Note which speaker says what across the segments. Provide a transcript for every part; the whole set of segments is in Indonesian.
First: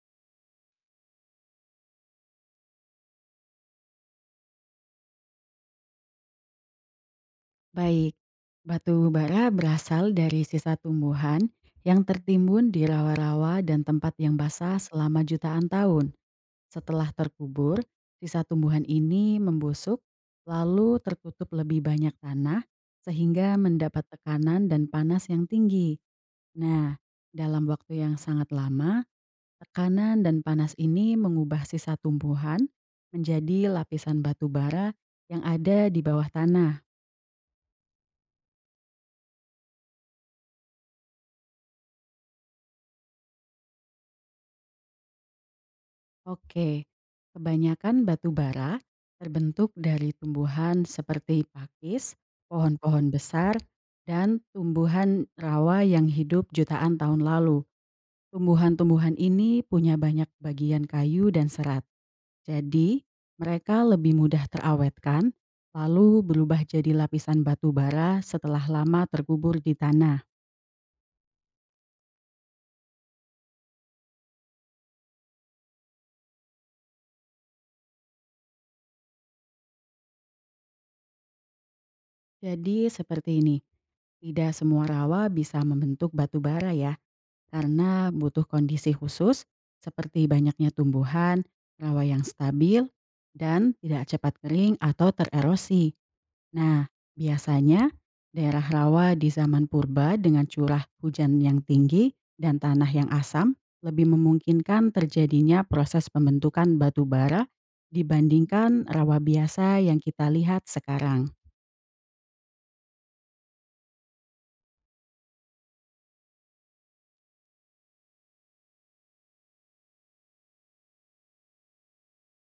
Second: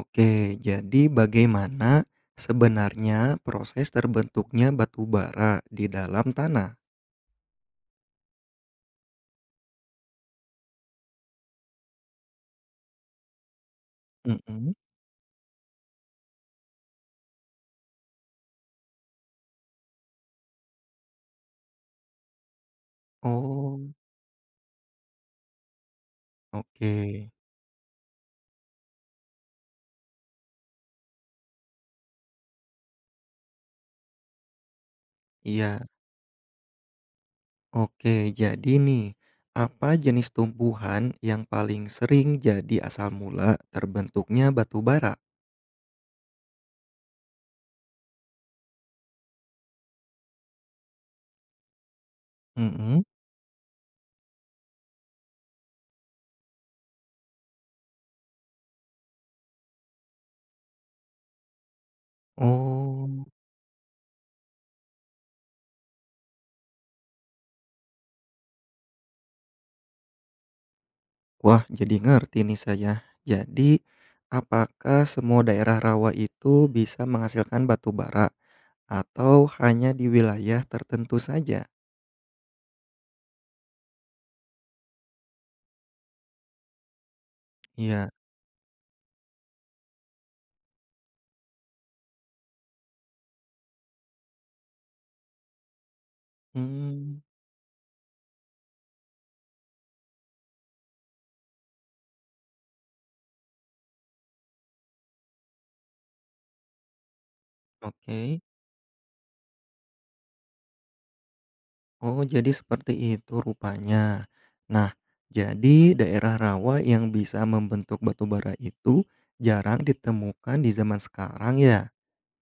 Speaker 1: Oke, jadi bagaimana sebenarnya proses terbentuknya batu bara di dalam tanah?
Speaker 2: Baik, batu bara berasal dari sisa tumbuhan yang tertimbun di rawa-rawa dan tempat yang
Speaker 1: Mhm.
Speaker 2: basah selama jutaan tahun. Setelah terkubur, sisa tumbuhan ini membusuk, lalu tertutup lebih banyak tanah, sehingga
Speaker 1: Oh,
Speaker 2: mendapat tekanan dan panas yang tinggi.
Speaker 1: oke.
Speaker 2: Nah, dalam waktu yang sangat lama, tekanan dan panas ini mengubah sisa tumbuhan menjadi lapisan batu bara yang
Speaker 1: Iya,
Speaker 2: ada di bawah tanah.
Speaker 1: oke. Jadi nih, apa jenis tumbuhan yang paling sering jadi asal mula terbentuknya batu bara?
Speaker 2: Oke, kebanyakan batu bara terbentuk dari tumbuhan seperti pakis,
Speaker 1: Mhm.
Speaker 2: pohon-pohon besar, dan tumbuhan rawa yang hidup jutaan tahun lalu. Tumbuhan-tumbuhan ini punya banyak bagian kayu dan serat. Jadi,
Speaker 1: Oh,
Speaker 2: mereka lebih mudah terawetkan, lalu berubah jadi lapisan batu bara setelah lama terkubur di tanah.
Speaker 1: wah jadi ngerti nih saya. Jadi, apakah semua daerah rawa itu bisa menghasilkan batu bara atau hanya di wilayah tertentu saja?
Speaker 2: Jadi, seperti ini. Tidak semua rawa bisa membentuk batu bara ya, karena
Speaker 1: Iya,
Speaker 2: butuh kondisi khusus seperti banyaknya tumbuhan, rawa yang stabil, dan tidak cepat kering atau tererosi. Nah,
Speaker 1: mmm,
Speaker 2: biasanya daerah rawa di zaman purba dengan curah hujan yang tinggi dan tanah yang asam lebih memungkinkan terjadinya proses pembentukan batu bara
Speaker 1: oke.
Speaker 2: dibandingkan rawa biasa yang kita lihat sekarang.
Speaker 1: Oh, jadi seperti itu rupanya. Nah, jadi daerah rawa yang bisa membentuk batu bara itu jarang ditemukan di zaman sekarang ya?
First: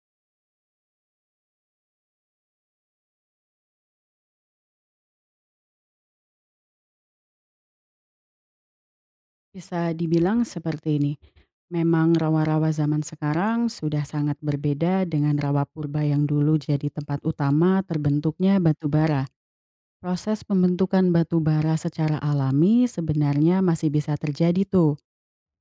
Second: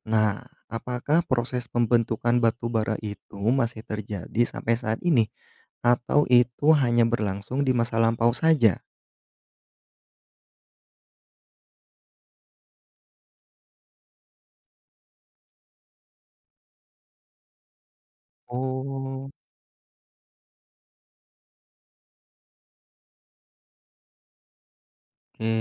Speaker 1: Nah, apakah proses pembentukan batu bara itu masih terjadi sampai saat ini? Atau itu hanya berlangsung di masa lampau saja?
Speaker 2: Bisa dibilang seperti ini. Memang rawa-rawa zaman sekarang sudah sangat berbeda dengan rawa purba yang dulu jadi tempat utama terbentuknya batu bara.
Speaker 1: Oke,
Speaker 2: Proses pembentukan batu bara secara alami sebenarnya masih bisa terjadi tuh,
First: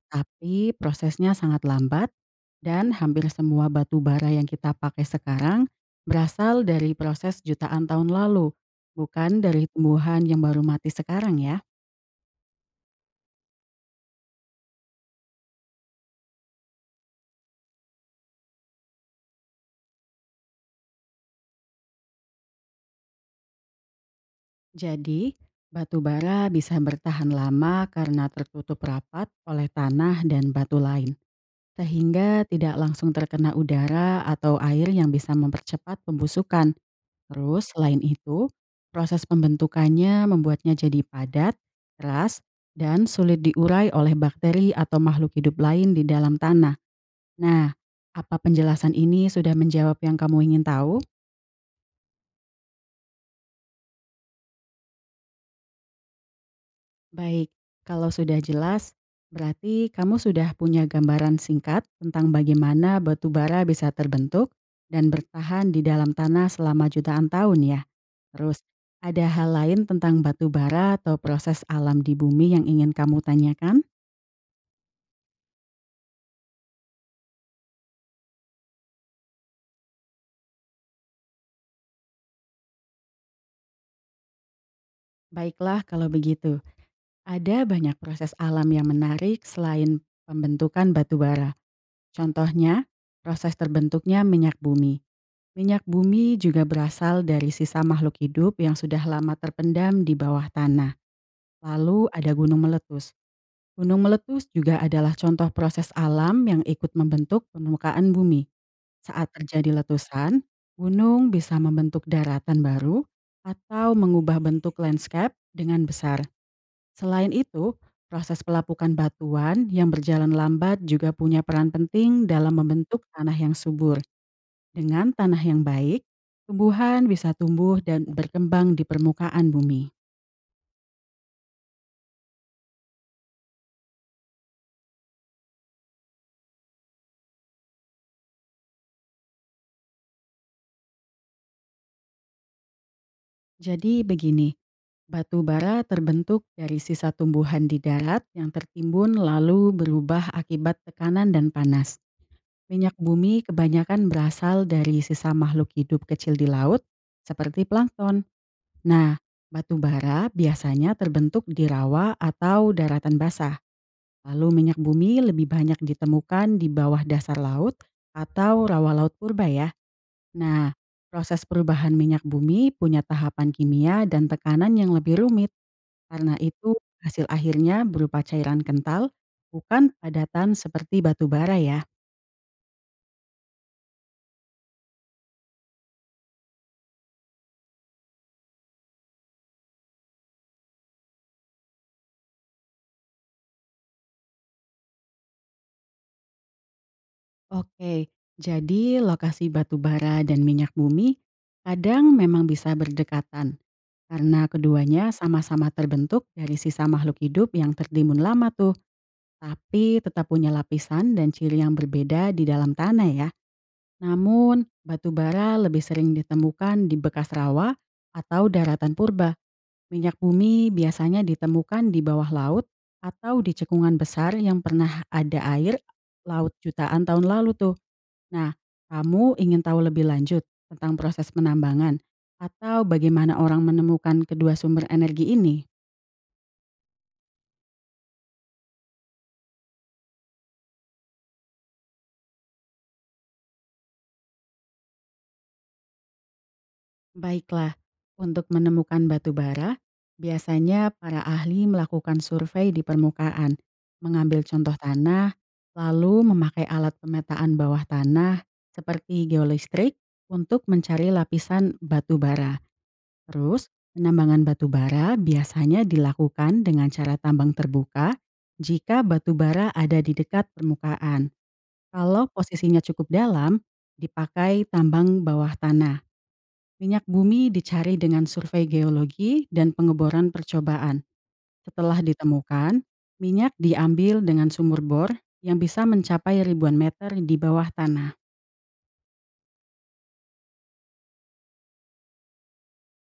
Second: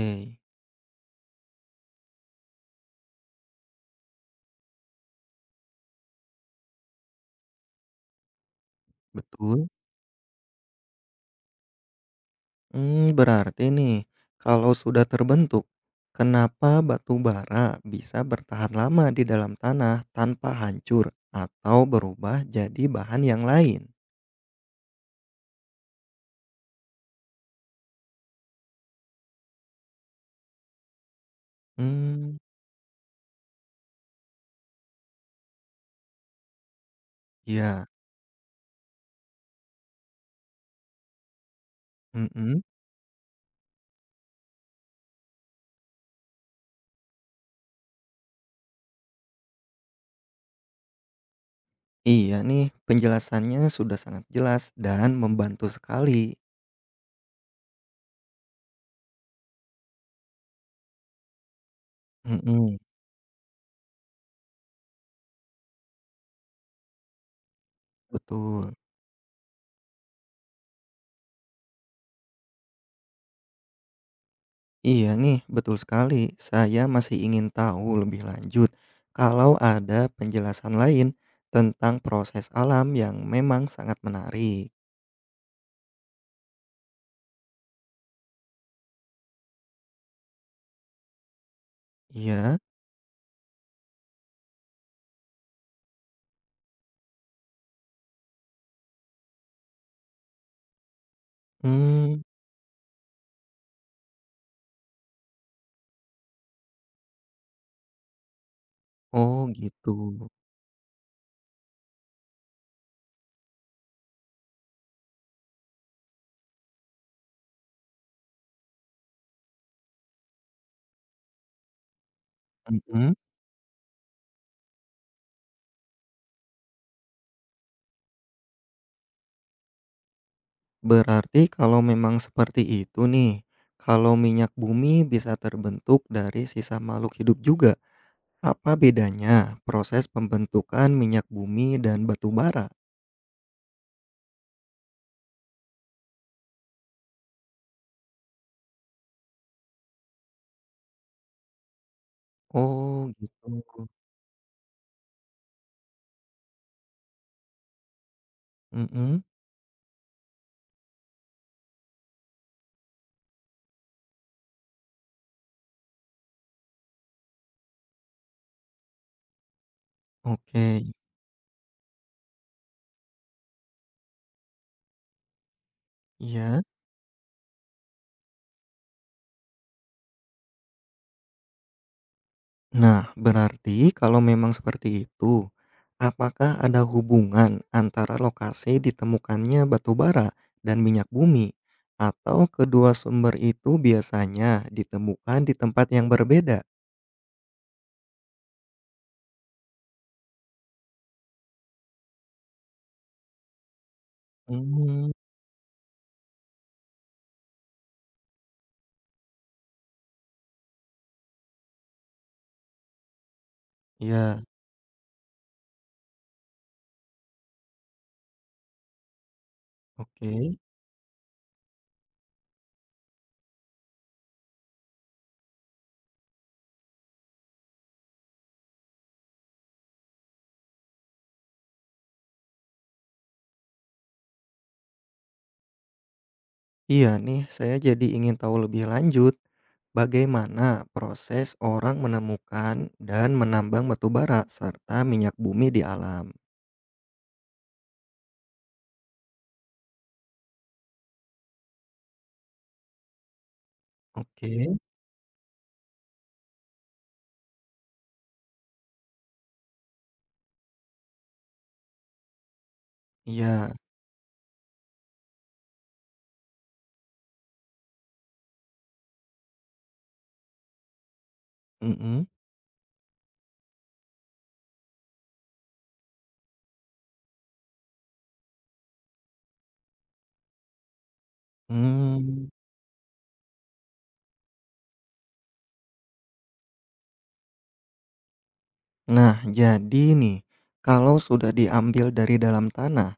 Speaker 2: tapi prosesnya sangat lambat dan hampir semua batu bara yang kita pakai sekarang berasal dari proses jutaan tahun lalu, bukan dari
Speaker 1: betul.
Speaker 2: tumbuhan yang baru mati sekarang ya.
Speaker 1: Hmm, berarti nih, kalau sudah terbentuk, kenapa batu bara bisa bertahan lama di dalam tanah tanpa hancur atau berubah jadi bahan yang lain?
Speaker 2: Jadi, batu bara bisa bertahan lama karena tertutup rapat oleh tanah dan batu lain,
Speaker 1: Mmm,
Speaker 2: sehingga tidak langsung terkena udara atau air yang bisa mempercepat pembusukan. Terus,
Speaker 1: iya,
Speaker 2: selain itu, proses pembentukannya membuatnya jadi padat, keras,
Speaker 1: mhm,
Speaker 2: dan sulit diurai oleh bakteri atau makhluk hidup lain di dalam tanah. Nah, apa penjelasan ini sudah menjawab yang kamu ingin tahu?
Speaker 1: iya nih, penjelasannya sudah sangat jelas dan membantu sekali.
Speaker 2: Baik, kalau sudah jelas, berarti kamu sudah punya gambaran singkat tentang
Speaker 1: Mhm,
Speaker 2: bagaimana batu bara bisa terbentuk dan bertahan di dalam tanah selama jutaan tahun ya. Terus,
Speaker 1: betul.
Speaker 2: ada hal lain tentang batu bara atau proses alam di bumi yang ingin kamu tanyakan?
Speaker 1: Iya nih, betul sekali. Saya masih ingin tahu lebih lanjut kalau ada penjelasan lain tentang proses alam yang memang sangat menarik.
Speaker 2: Baiklah kalau begitu, ada banyak proses alam yang menarik selain pembentukan batu bara.
Speaker 1: Iya,
Speaker 2: Contohnya, proses terbentuknya minyak bumi. Minyak bumi juga berasal dari sisa makhluk hidup yang sudah lama terpendam di bawah tanah. Lalu
Speaker 1: mmm,
Speaker 2: ada gunung meletus. Gunung meletus juga adalah contoh proses alam yang ikut membentuk permukaan bumi. Saat
Speaker 1: oh
Speaker 2: terjadi
Speaker 1: gitu,
Speaker 2: letusan, gunung bisa membentuk daratan baru atau mengubah bentuk landscape dengan besar. Selain itu, proses pelapukan batuan yang berjalan lambat juga punya peran penting dalam membentuk
Speaker 1: mhm,
Speaker 2: tanah yang subur. Dengan tanah yang baik, tumbuhan bisa tumbuh dan berkembang di permukaan bumi.
Speaker 1: berarti kalau memang seperti itu nih, kalau minyak bumi bisa terbentuk dari sisa makhluk hidup juga, apa bedanya proses pembentukan minyak bumi dan batu bara?
Speaker 2: Jadi begini, batu bara terbentuk dari sisa tumbuhan di darat yang tertimbun lalu berubah akibat tekanan dan panas. Minyak
Speaker 1: Oh
Speaker 2: bumi
Speaker 1: gitu,
Speaker 2: kebanyakan berasal dari sisa makhluk hidup kecil di laut, seperti plankton. Nah,
Speaker 1: mhm,
Speaker 2: batu bara biasanya terbentuk di rawa atau daratan basah. Lalu minyak bumi lebih banyak ditemukan di bawah dasar laut atau rawa laut purba ya.
Speaker 1: oke,
Speaker 2: Nah, proses perubahan minyak bumi punya tahapan kimia dan tekanan yang lebih rumit. Karena
Speaker 1: iya.
Speaker 2: itu hasil akhirnya berupa cairan kental, bukan padatan seperti batu bara ya.
Speaker 1: Nah, berarti kalau memang seperti itu, apakah ada hubungan antara lokasi ditemukannya batu bara dan minyak bumi, atau kedua sumber itu biasanya ditemukan di tempat yang berbeda?
Speaker 2: Oke, jadi lokasi batu bara dan minyak bumi kadang memang bisa berdekatan. Karena keduanya
Speaker 1: Hmm.
Speaker 2: sama-sama terbentuk dari sisa makhluk hidup yang tertimbun lama tuh, tapi tetap punya lapisan dan ciri yang berbeda di dalam tanah ya.
Speaker 1: Ya.
Speaker 2: Namun, batu bara lebih sering ditemukan di bekas rawa atau daratan purba. Minyak
Speaker 1: Oke.
Speaker 2: bumi biasanya ditemukan di bawah laut atau di cekungan besar yang pernah ada air laut jutaan tahun lalu tuh. Nah, kamu ingin tahu lebih lanjut tentang proses penambangan atau bagaimana orang menemukan kedua sumber energi ini?
Speaker 1: Iya nih, saya jadi ingin tahu lebih lanjut bagaimana proses orang menemukan dan menambang batu bara serta minyak bumi di alam.
Speaker 2: Baiklah, untuk menemukan batu bara, biasanya para ahli melakukan survei di permukaan, mengambil
Speaker 1: Oke,
Speaker 2: contoh tanah, lalu memakai alat pemetaan bawah tanah seperti geolistrik untuk mencari lapisan batu bara. Terus,
Speaker 1: iya,
Speaker 2: penambangan batu bara biasanya dilakukan dengan cara tambang terbuka jika batu bara ada di dekat permukaan.
Speaker 1: mhm,
Speaker 2: Kalau posisinya cukup dalam, dipakai tambang bawah tanah. Minyak bumi dicari dengan survei geologi dan pengeboran percobaan. Setelah
Speaker 1: hmm.
Speaker 2: ditemukan, minyak diambil dengan sumur bor yang bisa mencapai ribuan meter di bawah tanah.
Speaker 1: Nah, jadi nih, kalau sudah diambil dari dalam tanah,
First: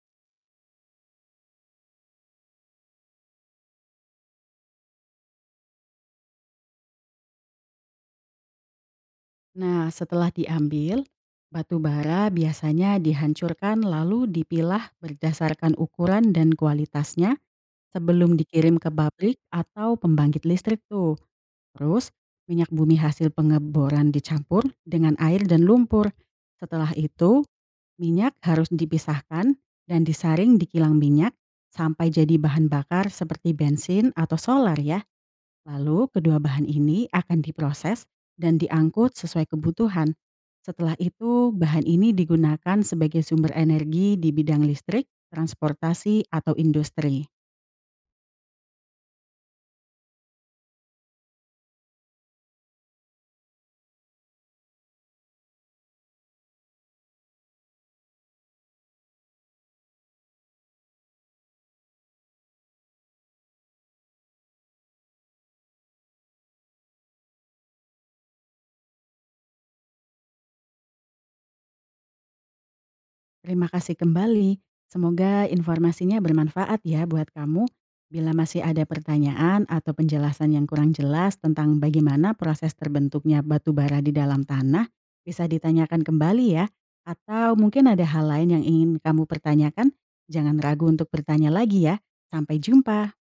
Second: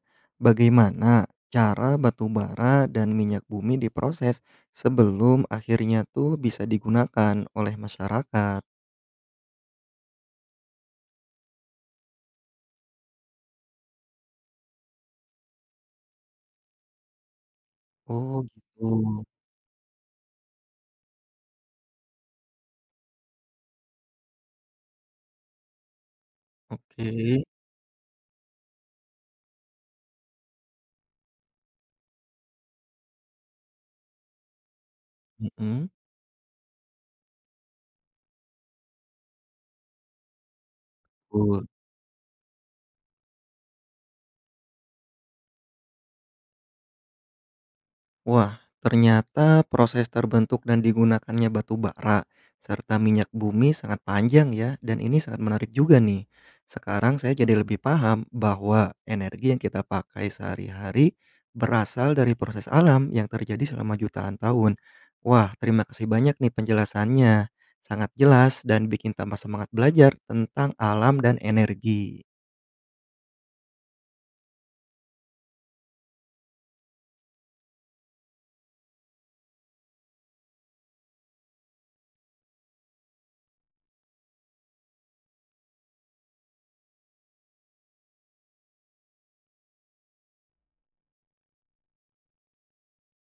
Speaker 1: bagaimana cara batu bara dan minyak bumi diproses sebelum akhirnya tuh bisa digunakan oleh masyarakat?
Speaker 2: Nah, setelah diambil, batu bara biasanya dihancurkan lalu dipilah berdasarkan ukuran dan kualitasnya sebelum
Speaker 1: Oh,
Speaker 2: dikirim ke
Speaker 1: gitu.
Speaker 2: pabrik atau pembangkit listrik tuh. Terus, minyak bumi hasil pengeboran dicampur dengan air dan lumpur. Setelah
Speaker 1: Oke.
Speaker 2: itu, minyak harus dipisahkan dan disaring di kilang minyak sampai jadi bahan bakar seperti bensin atau solar ya.
Speaker 1: Mhm,
Speaker 2: Lalu kedua bahan ini akan diproses dan diangkut sesuai kebutuhan. Setelah itu,
Speaker 1: betul.
Speaker 2: bahan ini digunakan sebagai sumber energi di bidang listrik, transportasi, atau industri.
Speaker 1: Wah, ternyata proses terbentuk dan digunakannya batu bara serta minyak bumi sangat panjang ya, dan ini sangat menarik juga nih. Sekarang saya jadi lebih paham bahwa energi yang kita pakai sehari-hari berasal dari proses alam yang terjadi selama jutaan tahun. Wah, terima kasih banyak nih penjelasannya. Sangat jelas dan bikin tambah semangat belajar tentang alam dan energi.
Speaker 2: Terima kasih kembali. Semoga informasinya bermanfaat ya buat kamu. Bila masih ada pertanyaan atau penjelasan yang kurang jelas tentang bagaimana proses terbentuknya batu bara di dalam tanah, bisa ditanyakan kembali ya. Atau mungkin ada hal lain yang ingin kamu pertanyakan, jangan ragu untuk bertanya lagi ya. Sampai jumpa.